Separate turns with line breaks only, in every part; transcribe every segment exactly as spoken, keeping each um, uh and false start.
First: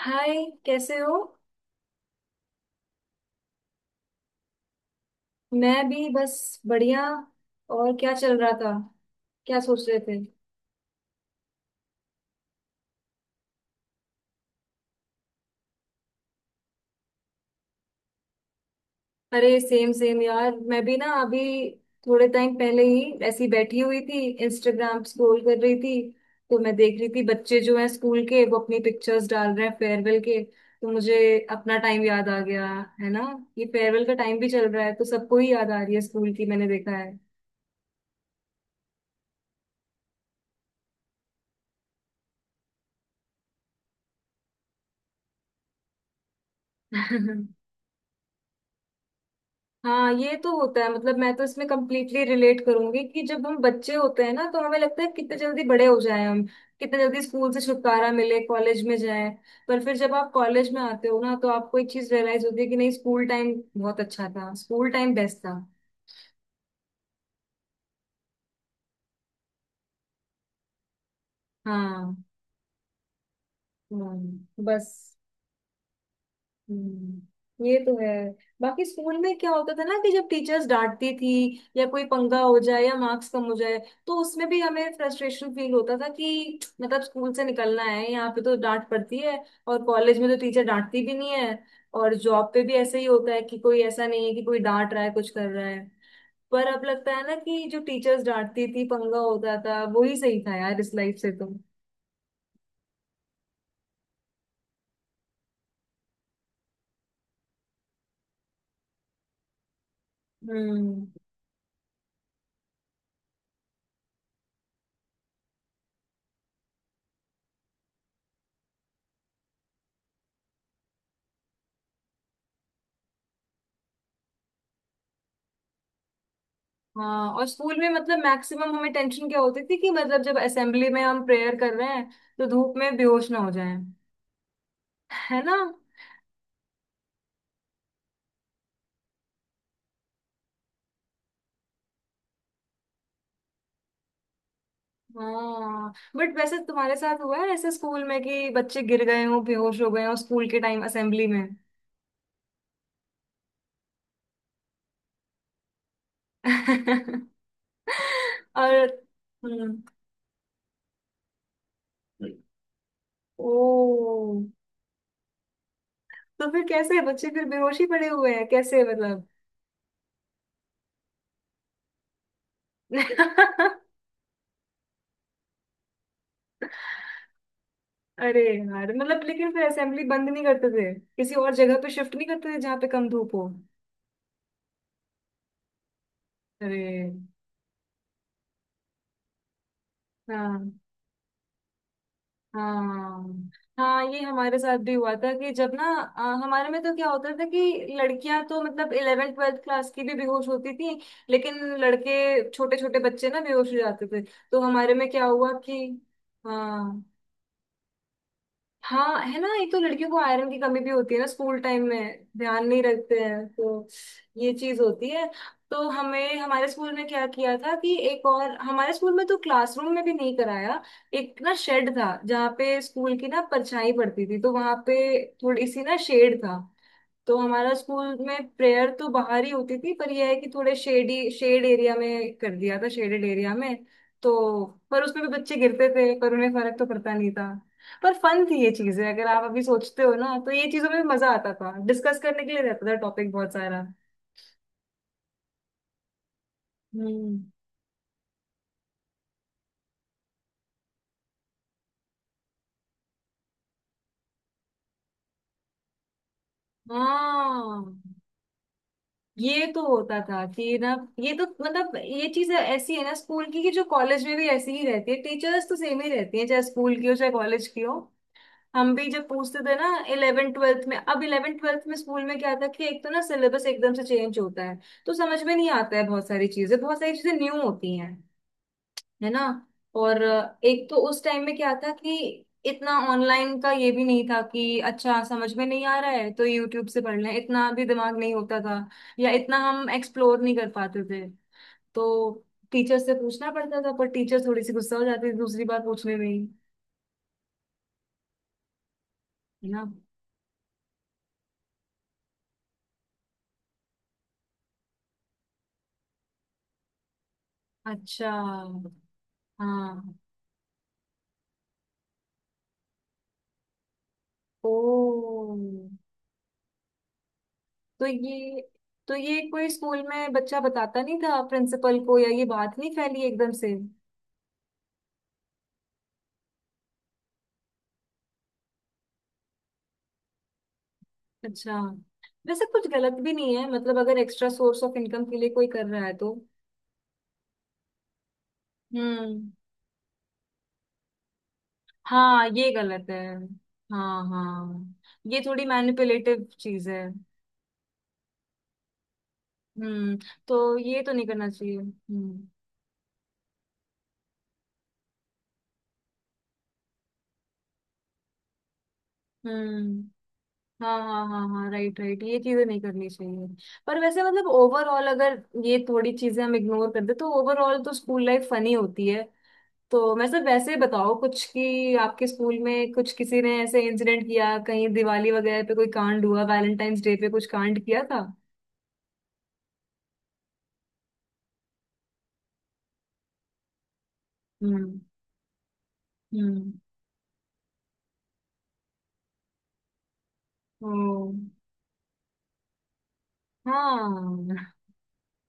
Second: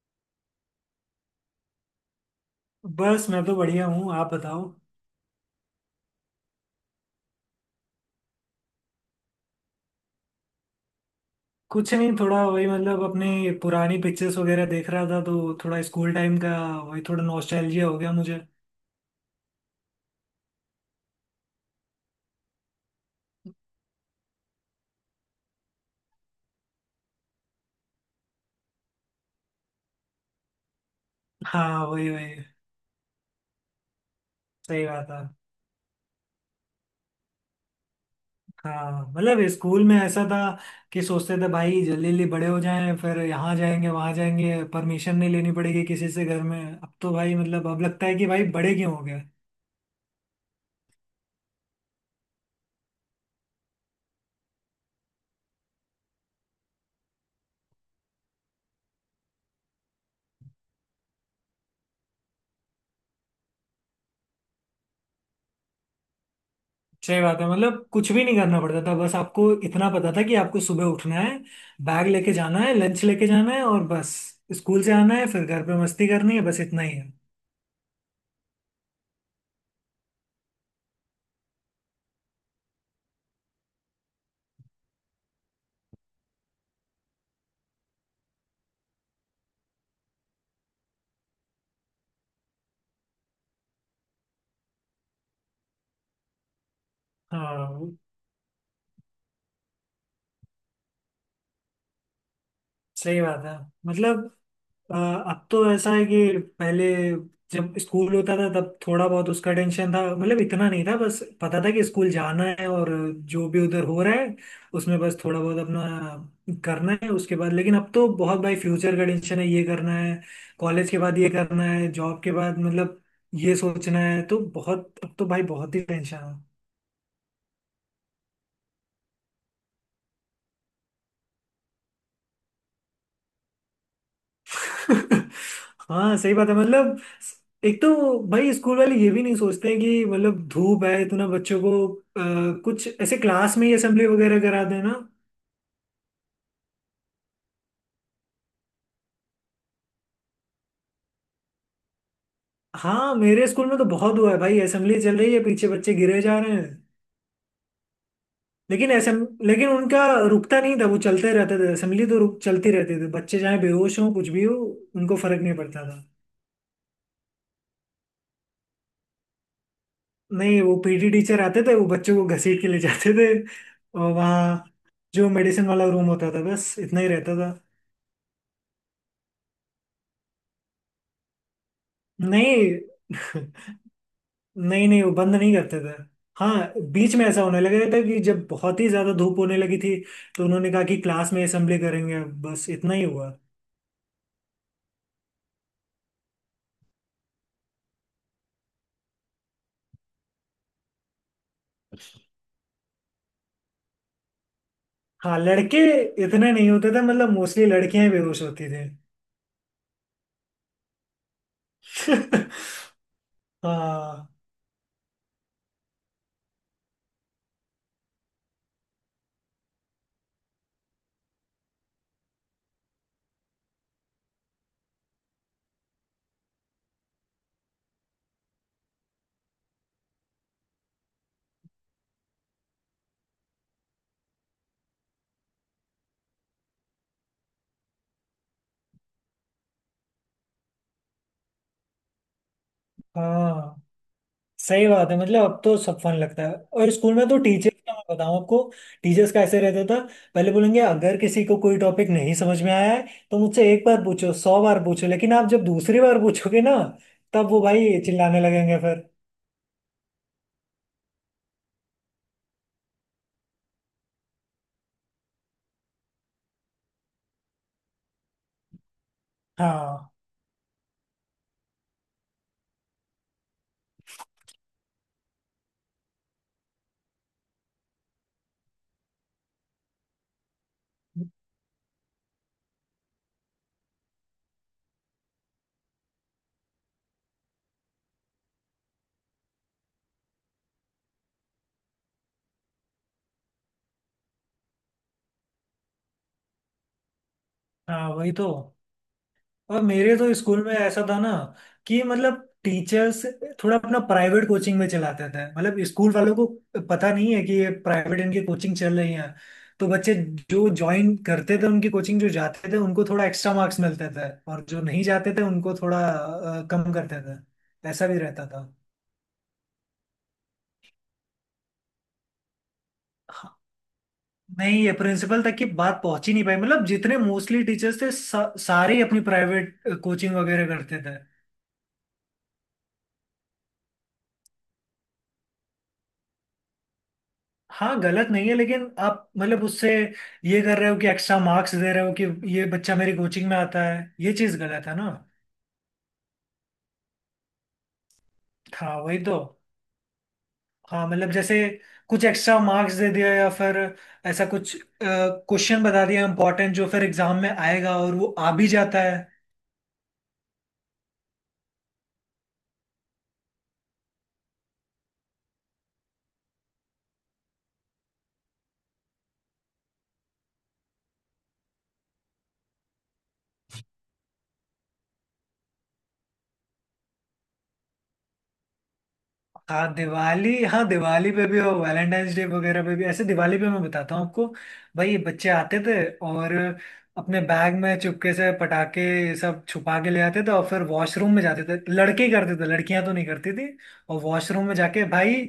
हाय। कैसे हो?
बस मैं तो बढ़िया हूँ। आप बताओ।
मैं भी बस बढ़िया। और क्या चल रहा था? क्या सोच रहे थे?
कुछ नहीं, थोड़ा वही मतलब अपने पुरानी पिक्चर्स वगैरह देख रहा था तो थोड़ा स्कूल टाइम का वही थोड़ा नॉस्टैल्जिया हो गया मुझे।
अरे सेम सेम यार, मैं भी ना अभी थोड़े टाइम पहले ही ऐसी बैठी हुई थी। इंस्टाग्राम स्क्रॉल कर रही थी। तो मैं देख रही थी बच्चे जो हैं स्कूल के, वो अपनी पिक्चर्स डाल रहे हैं फेयरवेल के, तो मुझे अपना
हाँ,
टाइम
वही
याद
वही
आ गया, है ना। ये फेयरवेल का टाइम भी चल रहा
सही
है तो
बात है।
सबको ही याद आ रही है स्कूल की, मैंने देखा
हाँ मतलब स्कूल में ऐसा था कि सोचते थे भाई जल्दी जल्दी बड़े हो जाएं, फिर यहाँ जाएंगे, वहाँ जाएंगे, परमिशन नहीं लेनी पड़ेगी किसी से घर में। अब तो
है।
भाई मतलब अब लगता है कि भाई बड़े क्यों हो गए।
हाँ, ये तो होता है। मतलब मैं तो इसमें कम्प्लीटली रिलेट करूंगी कि जब हम बच्चे होते हैं ना तो हमें लगता है कितने जल्दी बड़े हो जाएं हम, कितने जल्दी स्कूल से छुटकारा मिले, कॉलेज में जाएं। पर फिर जब आप कॉलेज में आते हो ना तो आपको एक चीज रियलाइज होती है कि नहीं, स्कूल टाइम बहुत अच्छा था, स्कूल टाइम बेस्ट था।
सही बात है। मतलब कुछ भी नहीं करना पड़ता था, बस आपको इतना पता था कि आपको सुबह उठना है, बैग
हाँ।
लेके जाना है, लंच लेके जाना है और बस।
हम्म,
स्कूल से आना
बस।
है फिर घर पे मस्ती करनी है, बस इतना ही है।
हम्म, ये तो है। बाकी स्कूल में क्या होता था ना कि जब टीचर्स डांटती थी या कोई पंगा हो जाए या मार्क्स कम हो जाए, तो उसमें भी हमें फ्रस्ट्रेशन फील होता था कि मतलब स्कूल से निकलना है, यहाँ पे तो डांट पड़ती है। और कॉलेज में तो टीचर डांटती भी नहीं है। और जॉब पे भी ऐसे ही होता है कि कोई ऐसा नहीं है कि कोई डांट रहा है कुछ कर रहा है। पर अब लगता है ना कि जो
हाँ
टीचर्स डांटती थी, पंगा होता था, वो ही सही था यार, इस लाइफ से तो।
सही बात है। मतलब अ, अब तो ऐसा है कि पहले जब स्कूल होता था तब थोड़ा बहुत उसका टेंशन था, मतलब इतना नहीं था,
हम्म।
बस पता था कि स्कूल जाना है और जो भी उधर हो रहा है उसमें बस थोड़ा बहुत अपना करना है उसके बाद। लेकिन अब तो बहुत भाई फ्यूचर का टेंशन है, ये करना है, कॉलेज के बाद ये करना है, जॉब के बाद मतलब ये सोचना है, तो बहुत अब तो भाई बहुत ही टेंशन है।
हाँ, और स्कूल में मतलब मैक्सिमम हमें टेंशन क्या होती थी कि मतलब जब असेंबली में हम प्रेयर कर रहे हैं तो धूप में बेहोश ना हो जाएं, है ना।
हाँ सही बात है। मतलब एक तो भाई स्कूल वाले ये भी नहीं सोचते हैं कि मतलब धूप है इतना बच्चों को। अ, कुछ ऐसे क्लास में ही असेंबली वगैरह करा देना।
हाँ, बट वैसे तुम्हारे साथ हुआ है ऐसे स्कूल में कि बच्चे गिर गए हों, बेहोश हो गए हों स्कूल के टाइम असेंबली में?
हाँ मेरे स्कूल में तो बहुत हुआ है भाई, असेंबली चल रही है, पीछे बच्चे गिरे जा रहे हैं।
और।
लेकिन असेंब लेकिन
हम्म।
उनका रुकता नहीं था, वो चलते रहते थे। असेंबली तो रुक चलती रहती थी, बच्चे चाहे बेहोश हों
ओ।
कुछ भी हो, उनको फर्क नहीं पड़ता था।
तो फिर कैसे बच्चे फिर बेहोश ही पड़े हुए हैं? कैसे मतलब?
नहीं, वो पीटी टीचर आते थे, वो बच्चों को घसीट के ले जाते थे और वहाँ जो मेडिसिन वाला रूम होता था, बस इतना ही रहता था।
अरे यार, मतलब लेकिन फिर असेंबली बंद नहीं करते थे? किसी और जगह पे शिफ्ट नहीं करते थे
नहीं
जहाँ पे कम धूप हो?
नहीं नहीं, वो बंद नहीं करते थे। हाँ
अरे।
बीच में ऐसा होने लगा था कि जब बहुत ही ज्यादा धूप होने लगी थी तो
हाँ,
उन्होंने कहा कि क्लास में असेंबली करेंगे, अब बस इतना ही
हाँ,
हुआ।
हाँ, ये हमारे साथ भी हुआ था कि जब ना अ, हमारे में तो क्या होता था कि लड़कियां तो मतलब इलेवेंथ ट्वेल्थ क्लास की भी बेहोश होती थी, लेकिन लड़के, छोटे छोटे बच्चे ना बेहोश हो जाते थे, तो हमारे में क्या
हाँ
हुआ
लड़के
कि।
इतने नहीं होते थे,
हाँ,
मतलब मोस्टली लड़कियां ही बेहोश होती थी।
हाँ, है ना, एक तो लड़कियों को आयरन की कमी भी होती है ना, स्कूल टाइम में ध्यान नहीं रखते हैं तो
हाँ।
ये चीज होती है। तो हमें हमारे स्कूल में क्या किया था कि, एक और हमारे स्कूल में तो क्लासरूम में भी नहीं कराया। एक ना शेड था, जहाँ पे स्कूल की ना परछाई पड़ती थी, तो वहां पे थोड़ी सी ना शेड था। तो हमारा स्कूल में प्रेयर तो बाहर ही होती थी, पर यह है कि थोड़े शेडी शेड एरिया में कर दिया था, शेडेड एरिया में। तो पर उसमें भी बच्चे गिरते थे, पर उन्हें फर्क तो पड़ता नहीं था। पर फन थी ये चीजें, अगर आप अभी सोचते हो ना, तो ये चीजों में मजा आता था, डिस्कस करने के लिए रहता था टॉपिक बहुत सारा।
हाँ सही बात है, मतलब अब तो सब फन लगता है। और स्कूल में तो
हम्म।
टीचर्स का मैं बताऊं आपको, टीचर्स का ऐसे रहता था, पहले बोलेंगे अगर किसी को कोई टॉपिक नहीं समझ में आया है तो मुझसे एक बार पूछो, सौ बार पूछो, लेकिन आप जब दूसरी बार पूछोगे ना तब वो
हाँ,
भाई चिल्लाने लगेंगे फिर।
ये तो होता था कि ना, ये तो मतलब ये चीज ऐसी है ना स्कूल की कि जो कॉलेज में भी ऐसी ही रहती है, टीचर्स तो सेम ही रहती है चाहे स्कूल की हो चाहे कॉलेज की हो। हम भी जब पूछते थे ना
हाँ,
इलेवेंथ ट्वेल्थ में, अब इलेवेंथ ट्वेल्थ में स्कूल में क्या था कि एक तो ना सिलेबस एकदम से चेंज होता है, तो समझ में नहीं आता है, बहुत सारी चीजें। बहुत सारी चीजें न्यू होती हैं, है ना। और अ, एक तो उस टाइम में क्या था कि इतना ऑनलाइन का ये भी नहीं था कि अच्छा समझ में नहीं आ रहा है तो यूट्यूब से पढ़ लें, इतना भी दिमाग नहीं होता था, या इतना हम एक्सप्लोर नहीं कर पाते थे। तो टीचर से पूछना पड़ता था, पर टीचर थोड़ी सी गुस्सा हो जाती थी दूसरी बार पूछने में ही,
हाँ वही तो।
है
और
ना।
मेरे तो स्कूल में ऐसा था ना कि मतलब टीचर्स थोड़ा अपना प्राइवेट कोचिंग में चलाते थे, मतलब स्कूल वालों को पता नहीं है कि ये प्राइवेट
अच्छा।
इनकी कोचिंग चल रही है। तो
हाँ।
बच्चे जो ज्वाइन करते थे उनकी कोचिंग, जो जाते थे उनको थोड़ा एक्स्ट्रा मार्क्स मिलते थे और जो नहीं जाते
ओ।
थे उनको थोड़ा अ, कम करते थे।
तो
ऐसा भी रहता
ये
था।
तो ये कोई स्कूल में बच्चा बताता नहीं था प्रिंसिपल को, या ये बात नहीं फैली
हाँ,
एकदम से?
नहीं ये प्रिंसिपल तक की बात पहुंच ही नहीं पाई। मतलब जितने मोस्टली टीचर्स थे सा, सारे ही अपनी प्राइवेट कोचिंग वगैरह करते थे।
अच्छा। वैसे कुछ गलत भी नहीं है, मतलब अगर एक्स्ट्रा सोर्स ऑफ इनकम के लिए कोई कर रहा है तो।
हाँ गलत नहीं है, लेकिन आप
हम्म।
मतलब उससे ये कर रहे हो कि एक्स्ट्रा मार्क्स दे रहे हो, कि
हाँ,
ये
ये
बच्चा
गलत
मेरी
है।
कोचिंग में आता है,
हाँ,
ये चीज गलत
हाँ।
है ना।
ये थोड़ी मैनिपुलेटिव चीज है।
हाँ वही तो।
हम्म। तो ये
हाँ
तो नहीं
मतलब
करना
जैसे
चाहिए।
कुछ
हम्म।
एक्स्ट्रा मार्क्स दे दिया, या फिर ऐसा कुछ क्वेश्चन बता दिया इम्पोर्टेंट जो फिर एग्जाम में आएगा और वो आ भी जाता है।
हम्म। हाँ, हाँ, हाँ, हाँ, राइट, राइट, ये चीजें नहीं करनी चाहिए। पर वैसे मतलब ओवरऑल अगर ये थोड़ी चीजें हम इग्नोर कर दे तो ओवरऑल तो स्कूल लाइफ फनी होती है। तो मैं सब, वैसे बताओ कुछ कि आपके स्कूल में कुछ, किसी ने ऐसे इंसिडेंट किया, कहीं दिवाली वगैरह पे कोई कांड हुआ, वैलेंटाइंस डे पे कुछ कांड किया था?
हाँ दिवाली, हाँ दिवाली पे भी हो, वैलेंटाइंस डे वगैरह पे भी। ऐसे दिवाली पे मैं बताता हूँ आपको,
हम्म।
भाई ये बच्चे आते थे और
हम्म।
अपने बैग में चुपके से पटाखे ये सब छुपा के ले आते थे और फिर
ओ।
वॉशरूम में जाते थे। लड़के ही करते थे, लड़कियां तो नहीं करती थी। और वॉशरूम में
हाँ।
जाके भाई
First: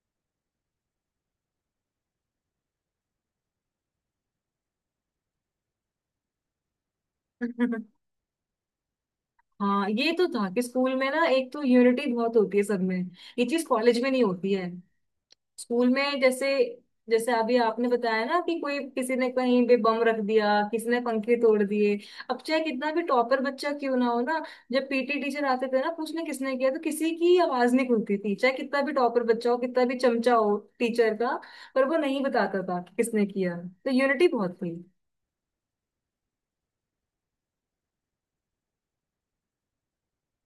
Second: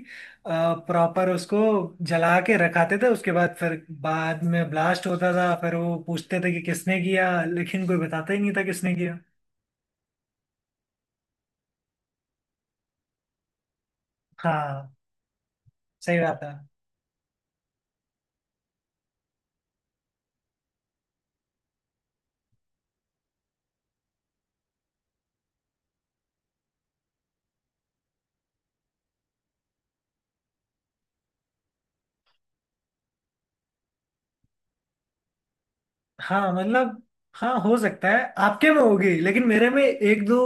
प्रॉपर उसको जला के रखाते थे, उसके बाद फिर बाद में ब्लास्ट होता था। फिर वो पूछते थे कि किसने किया, लेकिन कोई बताता ही नहीं था किसने किया।
हाँ, ये तो था कि स्कूल में ना एक तो यूनिटी बहुत होती है सब में, ये चीज कॉलेज में नहीं होती है।
हाँ
स्कूल में
सही बात
जैसे
है।
जैसे अभी आपने बताया ना कि कोई किसी ने कहीं पे बम रख दिया, किसी ने पंखे तोड़ दिए। अब चाहे कितना भी टॉपर बच्चा क्यों ना हो ना, जब पीटी टीचर आते थे ना पूछने किसने किया तो किसी की आवाज नहीं खुलती थी, चाहे कितना भी टॉपर बच्चा हो, कितना भी चमचा हो टीचर का, पर वो नहीं बताता था कि किसने किया। तो यूनिटी बहुत थी।
हाँ मतलब, हाँ हो सकता है आपके में होगी, लेकिन मेरे में एक दो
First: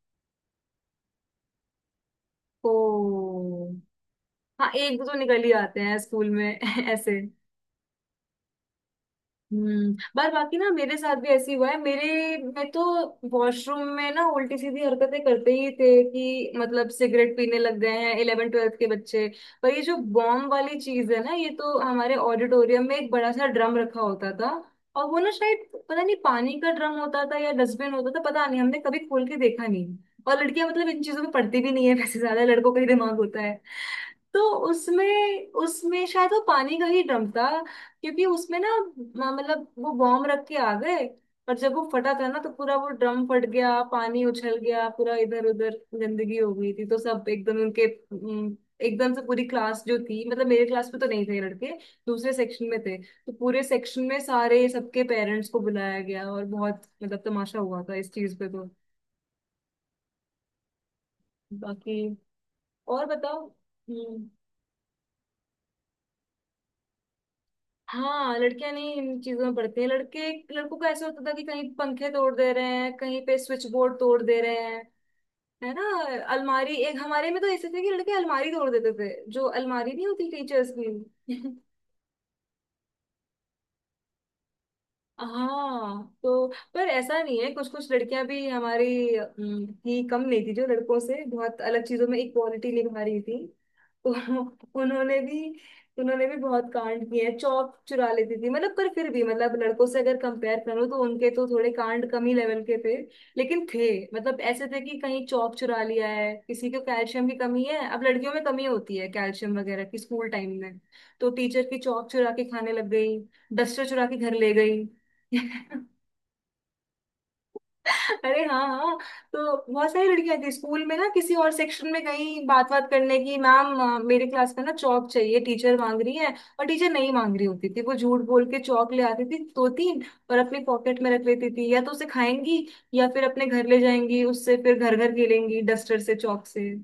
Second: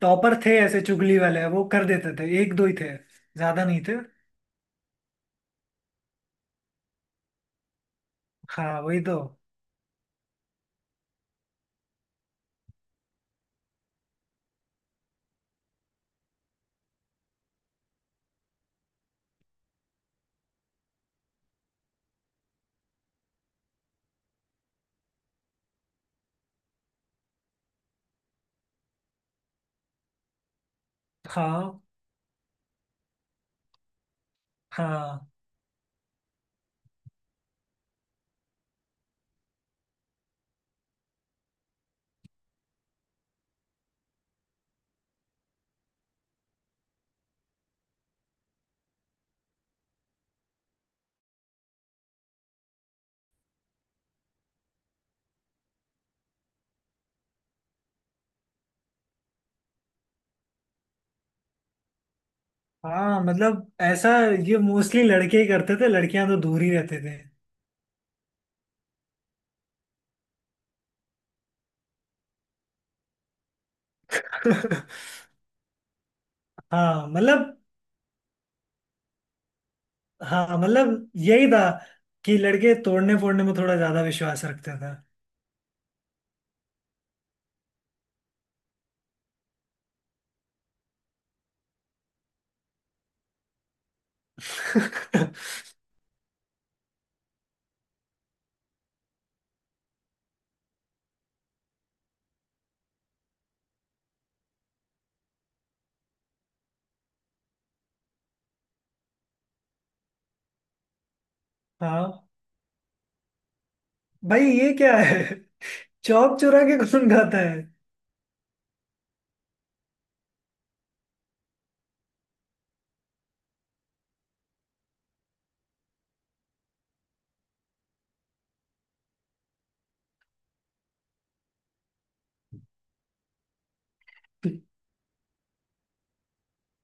टॉपर थे ऐसे चुगली वाले, वो कर देते थे। एक दो
ओ।
ही थे, ज्यादा नहीं थे।
हाँ, एक दो तो निकल ही आते हैं स्कूल में ऐसे।
हाँ वही तो।
हम्म। पर बाकी ना मेरे साथ भी ऐसे ही हुआ है मेरे मैं तो वॉशरूम में ना उल्टी सीधी हरकतें करते ही थे, कि मतलब सिगरेट पीने लग गए हैं इलेवन ट्वेल्थ के बच्चे। पर ये जो बॉम्ब वाली चीज है ना, ये तो हमारे ऑडिटोरियम में एक बड़ा सा ड्रम रखा होता था। और वो ना शायद पता नहीं, पानी का ड्रम होता था या डस्टबिन होता था पता नहीं, हमने कभी खोल के देखा नहीं। और लड़कियां मतलब इन चीजों में पढ़ती भी
हाँ
नहीं है वैसे, ज्यादा लड़कों का ही दिमाग होता है। तो
हाँ
उसमें उसमें शायद वो पानी का ही ड्रम था। क्योंकि उसमें ना म- मतलब वो बॉम्ब रख के आ गए। और जब वो फटा था ना तो पूरा वो ड्रम फट गया, पानी उछल गया पूरा इधर उधर, गंदगी हो गई थी, तो सब एकदम उनके। हम्म, एकदम से पूरी क्लास जो थी, मतलब मेरे क्लास में तो नहीं थे लड़के, दूसरे सेक्शन में थे, तो पूरे सेक्शन में सारे, सबके पेरेंट्स को बुलाया गया और बहुत मतलब तमाशा हुआ था इस चीज पे तो। बाकी, और
हाँ
बताओ।
मतलब ऐसा, ये मोस्टली लड़के ही करते थे, लड़कियां तो दूर ही रहते थे।
हाँ, लड़कियां नहीं इन चीजों में पढ़ती हैं, लड़के, लड़कों का ऐसा होता था कि कहीं पंखे तोड़ दे रहे हैं, कहीं पे स्विच बोर्ड तोड़ दे रहे हैं। है ना। अलमारी, एक
हाँ
हमारे में तो
मतलब,
ऐसे थे कि लड़के अलमारी तोड़ देते थे, जो अलमारी नहीं होती
हाँ
टीचर्स की।
मतलब यही था कि लड़के तोड़ने फोड़ने में थोड़ा ज्यादा विश्वास रखते थे।
हाँ, तो। पर ऐसा नहीं है, कुछ कुछ लड़कियां भी हमारी अम, ही कम नहीं थी, जो लड़कों से बहुत अलग चीजों में इक्वालिटी निभा रही थी। तो उन्होंने भी उन्होंने भी बहुत कांड किए हैं, चौक चुरा लेती थी मतलब, पर फिर भी मतलब लड़कों से अगर कंपेयर करूँ तो उनके तो थोड़े कांड कम ही लेवल के थे, लेकिन थे। मतलब ऐसे थे कि कहीं चौक चुरा लिया है, किसी को कैल्शियम की कमी है, अब लड़कियों में कमी होती है कैल्शियम वगैरह की स्कूल टाइम में, तो टीचर की चौक
हाँ।
चुरा के खाने लग गई, डस्टर चुरा के घर
भाई
ले
ये
गई।
क्या है, चौक चुरा के कौन खाता है।
अरे, हाँ, हाँ, तो बहुत सारी लड़कियां थी स्कूल में ना, किसी और सेक्शन में गई बात बात करने की, मैम अ, मेरे क्लास में ना चौक चाहिए, टीचर मांग रही है। और टीचर नहीं मांग रही होती थी, वो झूठ बोल के चौक ले आती थी दो तीन, और अपनी पॉकेट में रख लेती थी, या तो उसे खाएंगी, या फिर अपने घर ले जाएंगी उससे, फिर घर घर खेलेंगी डस्टर से चौक से।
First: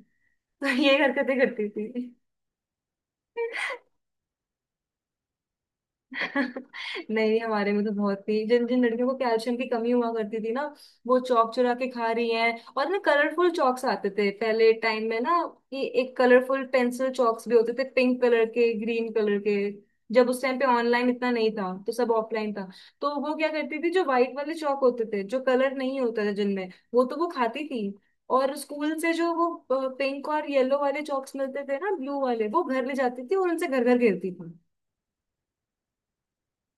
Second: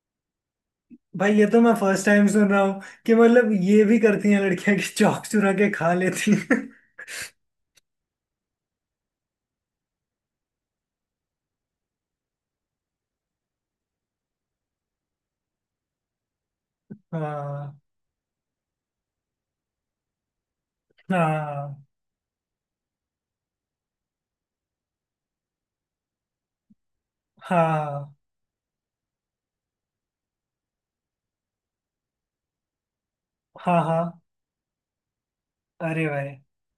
तो ये
भाई
हरकतें
ये तो
करती
मैं
थी।
फर्स्ट टाइम सुन रहा हूँ कि मतलब ये भी करती हैं लड़कियां कि चौक चुरा के खा लेती हैं।
नहीं, नहीं, हमारे में तो बहुत ही, जिन जिन लड़कियों को कैल्शियम की कमी हुआ करती थी ना, वो चौक चुरा के खा रही हैं। और ना कलरफुल चौक्स आते थे पहले टाइम में ना, ये एक कलरफुल पेंसिल चौक्स भी होते
हाँ,
थे, पिंक कलर के, ग्रीन कलर के। जब उस टाइम पे ऑनलाइन इतना नहीं था
हाँ,
तो सब ऑफलाइन था, तो वो क्या करती थी, जो व्हाइट वाले चौक होते थे जो कलर नहीं होता था जिनमें, वो तो वो खाती थी।
हाँ,
और स्कूल से जो वो पिंक और येलो वाले चॉक्स मिलते थे ना, ब्लू वाले, वो घर ले जाती थी और उनसे
हाँ,
घर घर
हाँ।
खेलती
अरे भाई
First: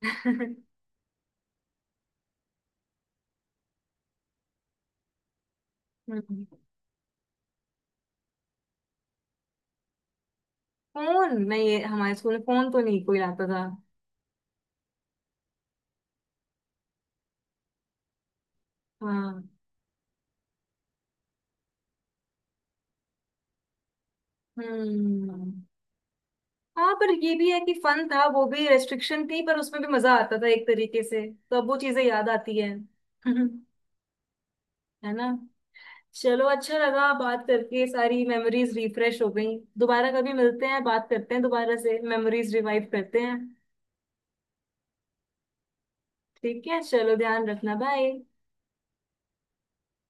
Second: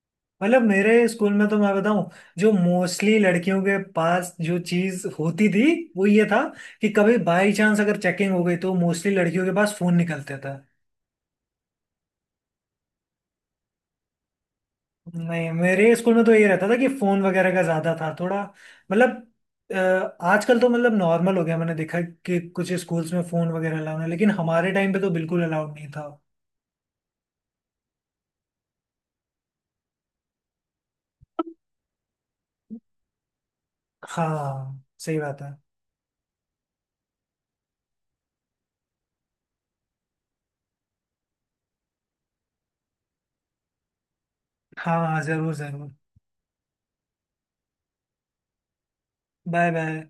थी।
मतलब मेरे स्कूल में तो मैं बताऊं, जो मोस्टली लड़कियों के पास जो चीज होती थी वो ये था
हम्म।
कि कभी बाई चांस अगर चेकिंग हो गई तो मोस्टली लड़कियों के पास फोन निकलते था।
फोन नहीं, ये हमारे स्कूल में फोन तो नहीं कोई लाता था।
नहीं मेरे स्कूल में तो ये रहता था कि फोन वगैरह का ज्यादा था थोड़ा। मतलब
हाँ।
अ, आजकल तो मतलब नॉर्मल हो गया, मैंने देखा कि कुछ स्कूल्स में फोन वगैरह अलाउड है, लेकिन हमारे टाइम पे तो बिल्कुल
हम्म।
अलाउड नहीं था।
हाँ, पर ये भी है कि फन था, वो भी रेस्ट्रिक्शन थी पर उसमें भी मजा आता था एक तरीके से। तो अब वो चीजें याद आती है है
हाँ सही
ना।
बात है।
चलो, अच्छा लगा बात करके, सारी मेमोरीज रिफ्रेश हो गई, दोबारा कभी मिलते हैं, बात करते हैं दोबारा से, मेमोरीज रिवाइव करते हैं।
हाँ हाँ, जरूर जरूर।
ठीक है, चलो, ध्यान रखना, बाय।
Bye bye.